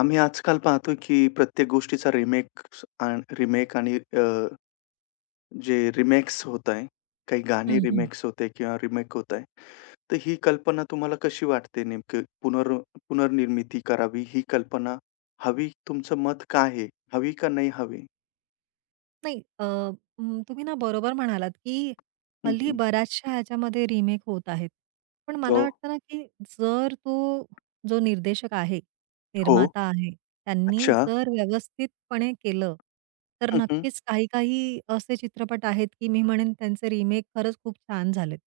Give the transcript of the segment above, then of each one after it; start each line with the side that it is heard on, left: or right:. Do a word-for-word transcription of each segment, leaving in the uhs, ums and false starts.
left: आम्ही आजकाल पाहतो की प्रत्येक गोष्टीचा रिमेक्स रिमेक आणि अ, जे रिमेक्स होत आहे, काही गाणी
right: हं, हं.
left: रिमेक्स होते किंवा रिमेक होत आहे. तर ही कल्पना तुम्हाला कशी वाटते नेमकं पुनर् पुनर्निर्मिती करावी ही कल्पना हवी तुमचं मत काय आहे? हवी का नाही हवी?
right: नाही अ, अं, तुम्ही ना बरोबर म्हणालात, की
left: हं,
right: हल्ली
left: हं.
right: बऱ्याचशा ह्याच्यामध्ये रिमेक होत आहेत. पण
left: हो.
right: मला वाटतं ना, की जर तो जो निर्देशक आहे,
left: हो.
right: निर्माता आहे, त्यांनी
left: अच्छा.
right: जर व्यवस्थितपणे केलं, तर
left: हं, हं.
right: नक्कीच काही-काही असे चित्रपट आहेत, की मी म्हणेन त्यांचे रिमेक खरंच खूप छान झालेत.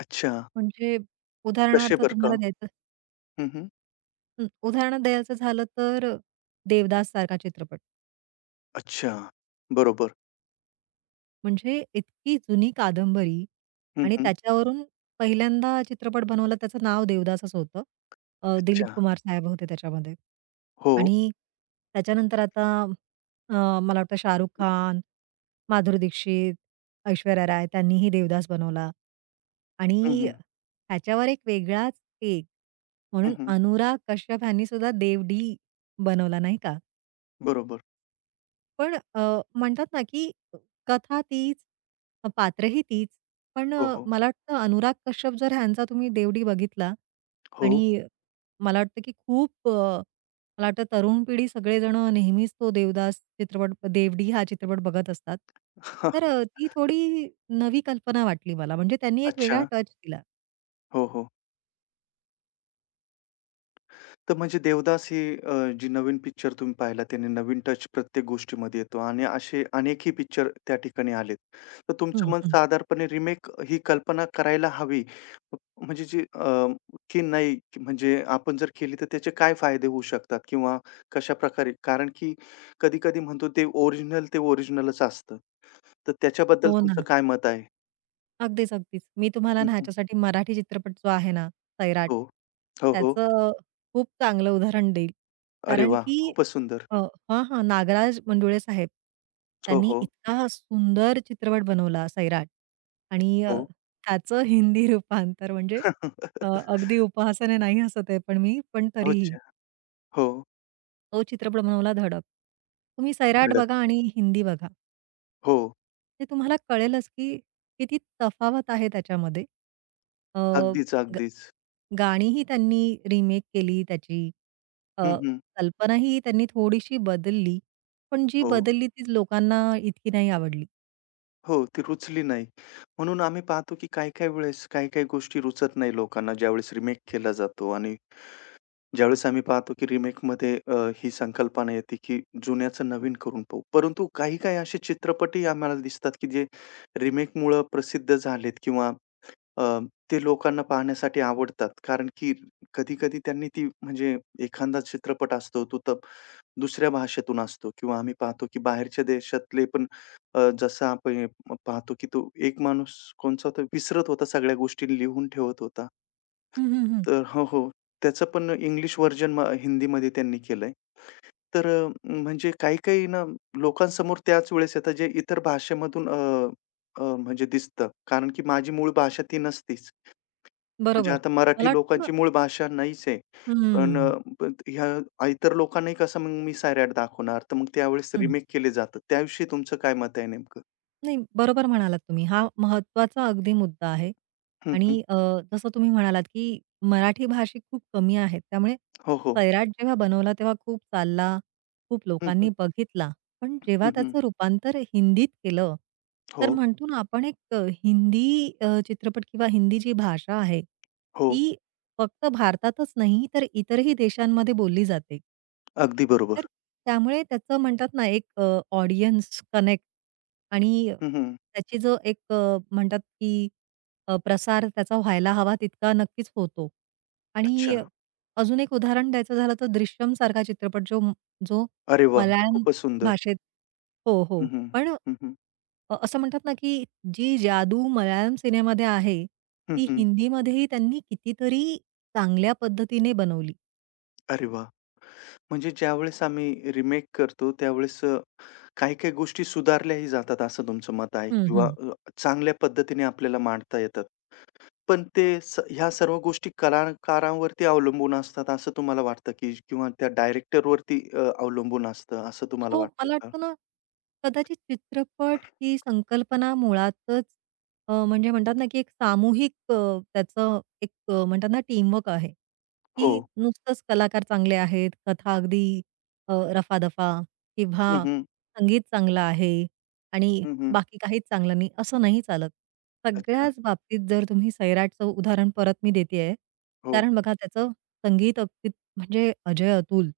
left: अच्छा.
right: म्हणजे
left: कसे
right: उदाहरणार्थ
left: बरं का?
right: तुम्हाला द्यायचं
left: हं, हं.
right: हं, उदाहरण द्यायचं झालं तर देवदास सारखा चित्रपट.
left: अच्छा. बरोबर.
right: म्हणजे इतकी जुनी कादंबरी
left: हं,
right: आणि
left: हं.
right: त्याच्यावरून पहिल्यांदा चित्रपट बनवला त्याचं नाव देवदासच होतं. अ, दिलीप
left: अच्छा.
right: कुमार साहेब होते त्याच्यामध्ये.
left: हो.
right: आणि त्याच्यानंतर आता अ, मला वाटतं शाहरुख खान, माधुरी दीक्षित, ऐश्वर्या राय त्यांनीही देवदास बनवला.
left: हं,
right: आणि
left: हं.
right: त्याच्यावर एक वेगळाच एक
left: हं,
right: म्हणून
left: हं.
right: अनुराग कश्यप यांनी सुद्धा देवडी बनवला नाही का?
left: बरोबर.
right: पण अ, म्हणतात ना, की कथा तीच, अ, पात्रही तीच. पण
left: हो,
right: अ,
left: हो.
right: मला वाटतं अनुराग कश्यप जर ह्यांचा तुम्ही देवडी बघितला आणि मला वाटतं, की खूप अ, मला वाटतं तरुण पिढी सगळेजण नेहमीच तो देवदास चित्रपट देवडी हा चित्रपट बघत असतात.
left: हो.
right: तर अ, ती थोडी नवी कल्पना वाटली मला. म्हणजे त्यांनी एक वेगळा
left: अच्छा.
right: टच दिला.
left: हो, हो. तर म्हणजे देवदास ही अ, जी नवीन पिक्चर तुम्ही पाहिला त्याने नवीन टच प्रत्येक गोष्टीमध्ये येतो आणि असे अनेकही पिक्चर त्या ठिकाणी आलेत. तर तुमचं
right: हं,
left: मन
right: हं.
left: साधारणपणे रिमेक ही कल्पना करायला हवी म्हणजे जी अ, की नाही की म्हणजे आपण जर केली तर त्याचे काय फायदे होऊ शकतात किंवा कशाप्रकारे? कारण की कधी-कधी म्हणतो ते ओरिजिनल ते ओरिजिनलच असतं. तर त्याच्याबद्दल
right: हो
left: तुमचं
right: ना.
left: काय मत आहे?
right: अगदीच, अगदीच. मी तुम्हाला
left: हं,
right: ना
left: हं.
right: ह्याच्यासाठी मराठी चित्रपट जो आहे ना, सैराट,
left: हो. हो, हो.
right: त्याचं खूप चांगलं उदाहरण देईल.
left: अरे
right: कारण
left: वाह!
right: की
left: खूपच सुंदर.
right: अ, हां, हां. नागराज मंडुळे साहेब,
left: हो,
right: त्यांनी
left: हो.
right: इतका सुंदर चित्रपट बनवला सैराट आणि अ,
left: हो.
right: त्याचं हिंदी रूपांतर म्हणजे अ, अगदी उपहासाने नाही हसत आहे पण मी, पण तरीही
left: अच्छा. हो.
right: तो चित्रपट बनवला धडक. तुम्ही सैराट
left: धडक.
right: बघा आणि हिंदी बघा.
left: हो.
right: ते तुम्हाला कळेलच, की किती तफावत आहे त्याच्यामध्ये. अ,
left: अगदीच,
right: ग
left: अगदीच.
right: गाणीही त्यांनी रिमेक केली त्याची. अ,
left: हं, हं.
right: कल्पनाही त्यांनी थोडीशी बदलली. पण जी
left: हो.
right: बदलली ती लोकांना इतकी नाही आवडली.
left: हो, ती रुचली नाही. म्हणून आम्ही पाहतो की काही-काही वेळेस काही-काही गोष्टी रुचत नाही लोकांना ज्यावेळेस रिमेक केला जातो आणि ज्यावेळेस आम्ही पाहतो की रिमेकमध्ये अ, ही संकल्पना येते की जुन्याचं नवीन करून पाहू. परंतु काही-काही असे चित्रपटही आम्हाला दिसतात की जे रिमेकमुळं प्रसिद्ध झालेत किंवा अ, ते लोकांना पाहण्यासाठी आवडतात. कारण की कधी-कधी त्यांनी ती म्हणजे एखादा चित्रपट असतो, तो तर दुसऱ्या भाषेतून असतो किंवा आम्ही पाहतो की बाहेरच्या देशातले पण अ, जसं आपण पाहतो की तो एक माणूस कोणचा तो विसरत होता सगळ्या गोष्टी लिहून ठेवत होता.
right: हं, हं, हं.
left: तर हो, हो. त्याचं पण इंग्लिश व्हर्जन हिंदीमध्ये त्यांनी केलंय. तर अ, म्हणजे काही-काही ना लोकांसमोर त्याच वेळेस येतात जे इतर भाषेमधून अ, अ, म्हणजे दिसतं. कारण की माझी मूळ भाषा ती नसतीच. म्हणजे
right: बरोबर.
left: आता मराठी
right: मला वाटतं
left: लोकांची मूळ भाषा नाहीच आहे. पण अ,
right: हं,
left: पण ह्या इतर लोकांनाही कसं मग मी सायराट दाखवणार, तर मग त्यावेळेस
right: हं,
left: रिमेक केले जातात. त्याविषयी तुमचं काय मत आहे नेमकं?
right: नाही, बरोबर म्हणालात तुम्ही. हा महत्त्वाचा अगदी मुद्दा आहे
left: हं,
right: आणि
left: हं.
right: अ, जसं तुम्ही म्हणालात, की मराठी भाषिक खूप कमी आहेत. त्यामुळे
left: हो, हो.
right: सैराट जेव्हा बनवला तेव्हा खूप चालला, खूप
left: हं, हं.
right: लोकांनी बघितला. पण
left: हं,
right: जेव्हा
left: हं.
right: त्याचं रूपांतर हिंदीत केलं,
left: हो,
right: तर म्हणतो ना आपण एक अ, हिंदी अ, चित्रपट किंवा हिंदी जी भाषा आहे,
left: हो.
right: ती फक्त भारतातच नाही, तर इतरही देशांमध्ये बोलली जाते.
left: अगदी
right: तर
left: बरोबर.
right: त्यामुळे त्याचं म्हणतात ना, एक अ, ऑडियन्स कनेक्ट आणि
left: हं, हं.
right: त्याची जो एक अ, म्हणतात की अ, प्रसार त्याचा व्हायला हवा तितका नक्कीच होतो. आणि
left: अच्छा.
right: अजून एक उदाहरण द्यायचं झालं तर दृश्यम सारखा चित्रपट जो जो
left: अरे वाह!
right: मल्याळम
left: खूपच सुंदर.
right: भाषेत हो,
left: हं,
right: हो.
left: हं.
right: पण
left: हं, हं.
right: अ, असं म्हणतात ना, की जी जादू मल्याळम सिनेमामध्ये आहे,
left: हं,
right: ती
left: हं.
right: हिंदीमध्येही त्यांनी कितीतरी चांगल्या पद्धतीने बनवली.
left: अरे वाह! म्हणजे ज्यावेळेस आम्ही रिमेक करतो, त्यावेळेस अ, काही-काही गोष्टी सुधारल्याही जातात असं तुमचं मत आहे
right: हं,
left: किंवा
right: हं.
left: अ, चांगल्या पद्धतीने आपल्याला मांडता येतात. पण ते स ह्या सर्व गोष्टी कलाकारांवरती अवलंबून असतात असं तुम्हाला वाटतं की किंवा त्या डायरेक्टरवरती अ, अवलंबून असतं असं तुम्हाला
right: हो,
left: वाटतं
right: मला
left: का?
right: वाटतं ना, कदाचित चित्रपट ही संकल्पना मुळातच अ, म्हणजे म्हणतात ना, की एक सामूहिक अ, त्याचं एक अ, म्हणतात ना, टीमवर्क आहे, की
left: हो.
right: नुसतंच कलाकार चांगले आहेत, कथा अगदी अ, रफादफा किंवा
left: हं, हं.
right: संगीत चांगलं आहे आणि बाकी काहीच चांगलं नाही, असं नाही चालत.
left: अच्छा.
right: सगळ्याच बाबतीत जर तुम्ही सैराटचं उदाहरण परत मी देते आहे,
left: हो.
right: कारण बघा त्याचं संगीत अगदी म्हणजे अजय अतुल.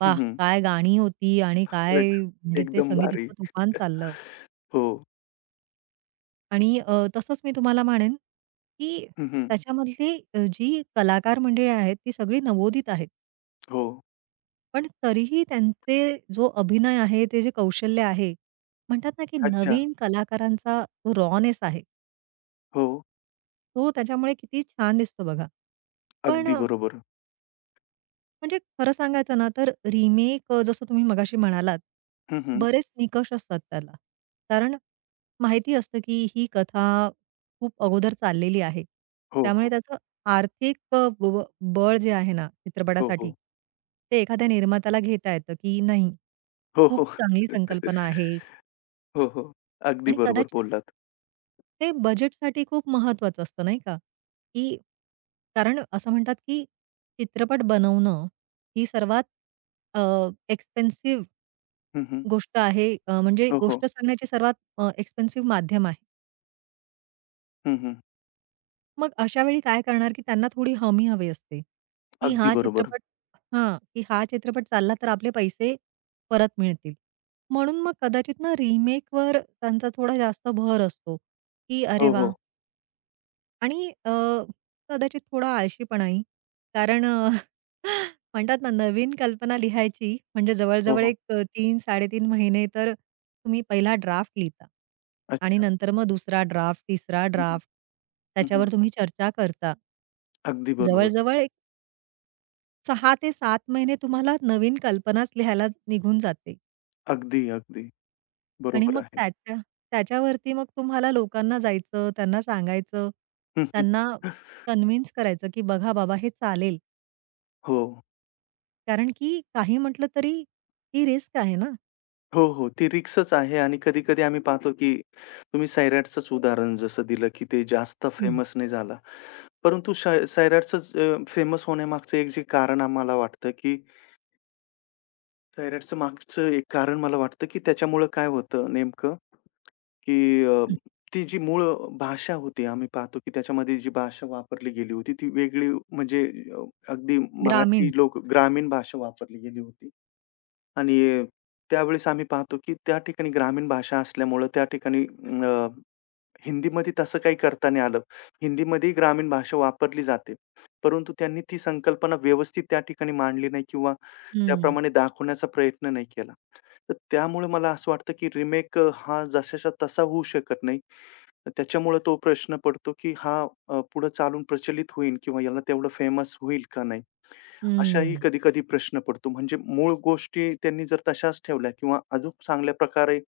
right: वाह!
left: हं,
right: काय गाणी होती आणि काय
left: एक
right: म्हणजे ते
left: एकदम
right: संगीत
left: भारी.
right: इतकं तुफान चाललं
left: हो.
right: आणि अ, तसंच मी तुम्हाला म्हणेन, की
left: हं,
right: त्याच्यामधली अ, जी कलाकार मंडळी आहेत, ती सगळी नवोदित आहेत.
left: हो.
right: पण तरीही त्यांचे जो अभिनय आहे, ते जे कौशल्य आहे, म्हणतात ना, की
left: अच्छा.
right: नवीन कलाकारांचा जो रॉनेस आहे,
left: हो.
right: तो त्याच्यामुळे किती छान दिसतो बघा. पण
left: अगदी
right: अ
left: बरोबर.
right: म्हणजे खरं सांगायचं ना, तर रिमेक अ, जसं तुम्ही मगाशी म्हणालात,
left: हं,
right: बरेच निकष असतात त्याला. कारण माहिती असतं, की ही कथा खूप अगोदर चाललेली आहे.
left: हो,
right: त्यामुळे
left: हो.
right: त्याचं आर्थिक अ, ब ब- बळ जे आहे ना
left: हो,
right: चित्रपटासाठी,
left: हो.
right: ते एखाद्या निर्मात्याला घेता येतं, की नाही,
left: हो,
right: खूप
left: हो.
right: चांगली संकल्पना आहे
left: हो, हो. अगदी
right: आणि
left: बरोबर
right: कदाचित
left: बोललात.
right: ते बजेटसाठी खूप महत्वाचं असतं नाही का? की कारण असं म्हणतात, की चित्रपट बनवणं ही सर्वात अ, एक्सपेन्सिव्ह
left: हं,
right: गोष्ट आहे अ, म्हणजे
left: हो, हो.
right: गोष्ट सांगण्याची सर्वात अ, एक्सपेन्सिव्ह माध्यम आहे.
left: हं,
right: मग अशा वेळी काय करणार, की त्यांना थोडी हमी हवी असते, की
left: अगदी
right: हा
left: बरोबर.
right: चित्रपट हां, की हा चित्रपट चालला तर आपले पैसे परत मिळतील. म्हणून मग कदाचित ना रिमेकवर त्यांचा थोडा जास्त भर असतो, की अरे
left: हो,
right: वाह!
left: हो.
right: आणि अ, कदाचित थोडा आळशीपणाही. कारण अ, म्हणतात ना, नवीन कल्पना लिहायची म्हणजे
left: हो,
right: जवळ-जवळ
left: हो.
right: एक अ, तीन ते साडेतीन महिने तर तुम्ही पहिला ड्राफ्ट लिहिता आणि
left: अच्छा.
right: नंतर मग दुसरा ड्राफ्ट, तिसरा
left: हं,
right: ड्राफ्ट. त्याच्यावर तुम्ही चर्चा करता.
left: अगदी बरोबर.
right: जवळ-जवळ एक सहा ते सात महिने तुम्हाला नवीन कल्पनाच लिहायला निघून जाते
left: अगदी, अगदी.
right: आणि
left: बरोबर
right: मग
left: आहे.
right: त्याच्या त्याच्यावरती मग तुम्हाला लोकांना जायचं, त्यांना सांगायचं,
left: हं, हं.
right: त्यांना कन्व्हिन्स करायचं, की "बघा बाबा, हे चालेल."
left: हो.
right: कारण की काही म्हटलं तरी ती रिस्क आहे ना.
left: हो, हो. ती रिस्कच आहे आणि कधी-कधी आम्ही पाहतो, की तुम्ही सैराटचंच उदाहरण जसं दिलं, की ते जास्त
right: हं,
left: फेमस नाही झाला. परंतु सै सैराटचंच अ, फेमस होण्यामागचं एक जे कारण आम्हाला वाटतं, की सैराटचं मागचं एक कारण मला वाटतं, की त्याच्यामुळं काय होतं नेमकं, की अ,
right: हं.
left: ती जी मूळ भाषा होती आम्ही पाहतो, की त्याच्यामध्ये जी भाषा वापरली गेली होती, ती वेगळी म्हणजे अ, अगदी मराठी
right: ग्रामीण.
left: लोक ग्रामीण भाषा वापरली गेली होती. आणि त्यावेळेस आम्ही पाहतो, की त्या ठिकाणी ग्रामीण भाषा असल्यामुळं त्या ठिकाणी अ, हिंदीमध्ये तसं काही करता नाही आलं. हिंदीमध्येही ग्रामीण भाषा वापरली जाते. परंतु त्यांनी ती संकल्पना व्यवस्थित त्या ठिकाणी मांडली नाही किंवा
right: हं,
left: त्याप्रमाणे दाखवण्याचा प्रयत्न नाही केला. तर त्यामुळे मला असं वाटतं, की रिमेक अ, हा जसाच्या तसा होऊ शकत नाही. तर त्याच्यामुळे तो प्रश्न पडतो, की हा अ, पुढे चालून प्रचलित होईल किंवा याला तेवढं फेमस होईल का नाही? अशाही
right: हं,
left: कधी-कधी प्रश्न पडतो. म्हणजे मूळ गोष्टी त्यांनी जर तशाच ठेवल्या किंवा अजून चांगल्या प्रकारे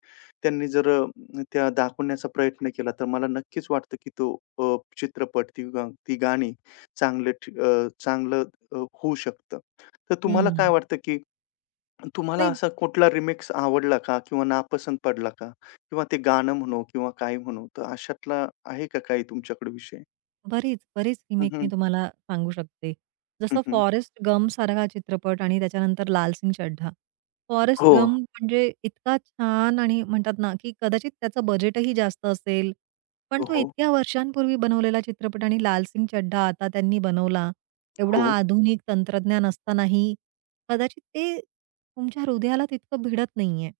left: त्यांनी जर अ, त्या दाखवण्याचा प्रयत्न केला, तर मला नक्कीच वाटतं, की तो अ, चित्रपट, ती गा ती गाणी चांगलं ठी अ, चांगलं अ, होऊ शकतं. तर तुम्हाला काय
right: हं.
left: वाटतं, की तुम्हाला
right: नाही
left: असा कुठला रिमिक्स आवडला का? किंवा नापसंत पडला का? किंवा ते गाणं म्हणू किंवा काही म्हणू, तर अशातला आहे का काही तुमच्याकडे विषय?
right: बरीच, बरीच
left: हं,
right: रिमेक मी
left: हं.
right: तुम्हाला सांगू शकते. जसं
left: हं,
right: फॉरेस्ट गम गमसारखा चित्रपट आणि त्याच्यानंतर लाल सिंग चड्ढा. फॉरेस्ट
left: हो.
right: गम म्हणजे इतका छान आणि म्हणतात ना, की कदाचित त्याचं बजेटही जास्त असेल. पण
left: हो,
right: तो
left: हो.
right: इतक्या वर्षांपूर्वी बनवलेला चित्रपट आणि लाल सिंग चड्ढा आता त्यांनी बनवला. एवढा
left: हो.
right: आधुनिक तंत्रज्ञान असतानाही कदाचित ते तुमच्या हृदयाला तितकं भिडत नाहीये.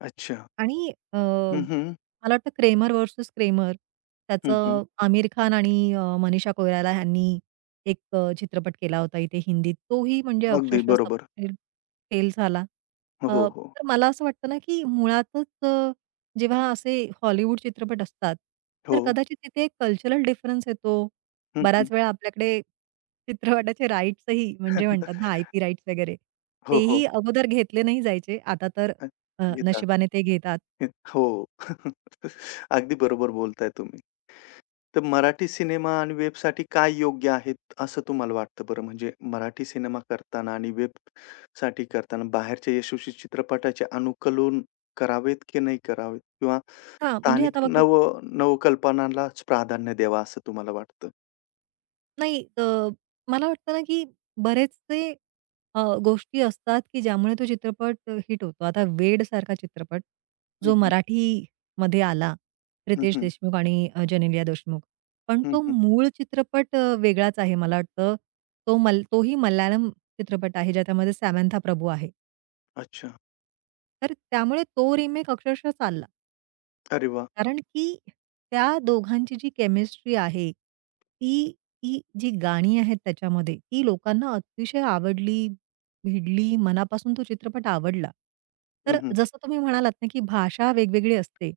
left: अच्छा.
right: आणि अ,
left: हं, हं.
right: मला वाटतं क्रेमर व्हर्सस क्रेमर,
left: हं,
right: त्याचं आमिर खान आणि अ, मनीषा कोइराला ह्यांनी एक अ, चित्रपट केला होता इथे हिंदीत. तोही म्हणजे
left: अगदी
right: अक्षरशः
left: बरोबर.
right: सबसिडी फेल झाला.
left: हो,
right: अ,
left: हो. हो.
right: तर मला असं वाटतं ना, की मुळातच अ, जेव्हा असे हॉलिवूड चित्रपट असतात, तर
left: हो.
right: कदाचित तिथे एक कल्चरल डिफरन्स येतो.
left: हं, हं.
right: बऱ्याच वेळा आपल्याकडे चित्रपटाचे राइट्सही म्हणजे म्हणतात ना, आय-पी राइट्स वगैरे
left: हो, हो.
right: तेही अगोदर घेतले नाही जायचे. आता तर
left: अ,
right: अ,
left: येतात.
right: नशिबाने ते घेतात.
left: हे- हो. अगदी बरोबर बोलताय तुम्ही. तर मराठी सिनेमा आणि वेबसाठी काय योग्य आहेत असं तुम्हाला वाटतं बरं? म्हणजे मराठी सिनेमा करताना आणि वेबसाठी करताना बाहेरच्या यशस्वी चित्रपटाचे अनुकलन करावेत की नाही करावेत? किंवा
right: हां, म्हणजे
left: स्थानिक
right: आता बघा.
left: नव नवकल्पनालाच प्राधान्य द्यावा असं तुम्हाला वाटतं?
right: नाही अ, मला वाटतं ना, की बरेचसे अ, गोष्टी असतात, की ज्यामुळे तो चित्रपट अ, हिट होतो. आता वेडसारखा चित्रपट
left: हं,
right: जो
left: हं.
right: मराठीमध्ये आला,
left: हं,
right: रितेश
left: हं.
right: देशमुख आणि अ, जेनेलिया देशमुख. पण
left: हं,
right: तो
left: हं.
right: मूळ चित्रपट अ, वेगळाच आहे मला वाटतं. तो मल तोही मल्याळम चित्रपट आहे, ज्याच्यामध्ये सॅमंथा प्रभू आहे.
left: अच्छा.
right: तर त्यामुळे तो रिमेक अक्षरशः चालला.
left: अरे वाह!
right: कारण की त्या दोघांची जी केमिस्ट्री आहे, ती ती जी गाणी आहेत त्याच्यामध्ये, ती लोकांना अतिशय आवडली, भिडली, मनापासून तो चित्रपट आवडला.
left: हं,
right: तर
left: हं.
right: जसं तुम्ही म्हणालात ना, की भाषा वेगवेगळी असते.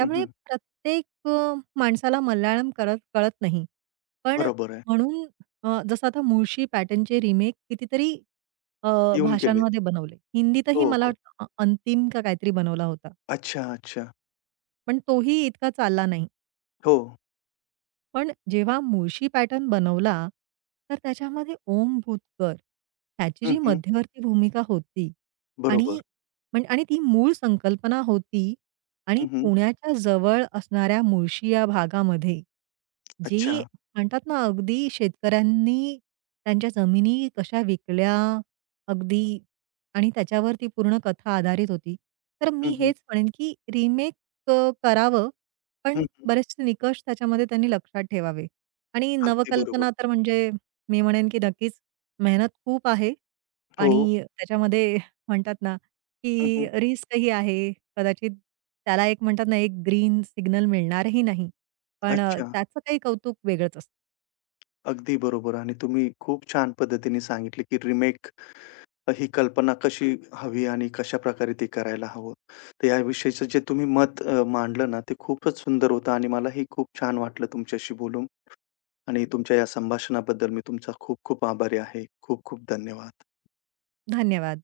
left: हं, हं.
right: प्रत्येक अ, माणसाला मल्याळम करत कळत नाही. पण
left: बरोबर आहे.
right: म्हणून अ, जसं आता मुळशी पॅटर्नचे रिमेक कितीतरी अ,
left: येऊन गेले.
right: भाषांमध्ये बनवले. हिंदीतही
left: हो,
right: मला
left: हो.
right: वाटतं अ, अंतिम का काहीतरी बनवला होता.
left: अच्छा, अच्छा.
right: पण तोही इतका चालला नाही.
left: हो.
right: पण जेव्हा मुळशी पॅटर्न बनवला, तर त्याच्यामध्ये ओम भूतकर ह्याची
left: हं,
right: जी
left: हं.
right: मध्यवर्ती भूमिका होती
left: बरोबर.
right: आणि म्हण आणि ती मूळ संकल्पना होती आणि
left: हं, हं.
right: पुण्याच्या जवळ असणाऱ्या मुळशी या भागामध्ये, जी
left: अच्छा.
right: म्हणतात ना, अगदी शेतकऱ्यांनी त्यांच्या जमिनी कशा विकल्या अगदी आणि त्याच्यावर ती पूर्ण कथा आधारित होती. तर मी
left: हं, हं.
right: हेच म्हणेन, की रिमेक करावं पण
left: हं.
right: बरेचसे निकष त्याच्यामध्ये त्यांनी लक्षात ठेवावे आणि
left: अगदी
right: नवकल्पना
left: बरोबर.
right: तर म्हणजे मी म्हणेन की नक्कीच मेहनत खूप आहे
left: हो.
right: आणि त्याच्यामध्ये म्हणतात ना,
left: हं,
right: की
left: हं.
right: रिस्कही आहे. कदाचित त्याला एक म्हणतात ना, एक ग्रीन सिग्नल मिळणारही नाही. पण अ,
left: अच्छा.
right: त्याचं काही कौतुक वेगळंच असतं.
left: अगदी बरोबर आणि तुम्ही खूप छान पद्धतीने सांगितले, की रिमेक ही कल्पना कशी हवी आणि कशाप्रकारे ते करायला हवं. तर याविषयीचं जे तुम्ही मत अ, मांडलं ना, ते खूपच सुंदर होतं आणि मलाही खूप छान वाटलं तुमच्याशी बोलून आणि तुमच्या या संभाषणाबद्दल मी तुमचा खूप खूप आभारी आहे. खूप खूप धन्यवाद.
right: धन्यवाद.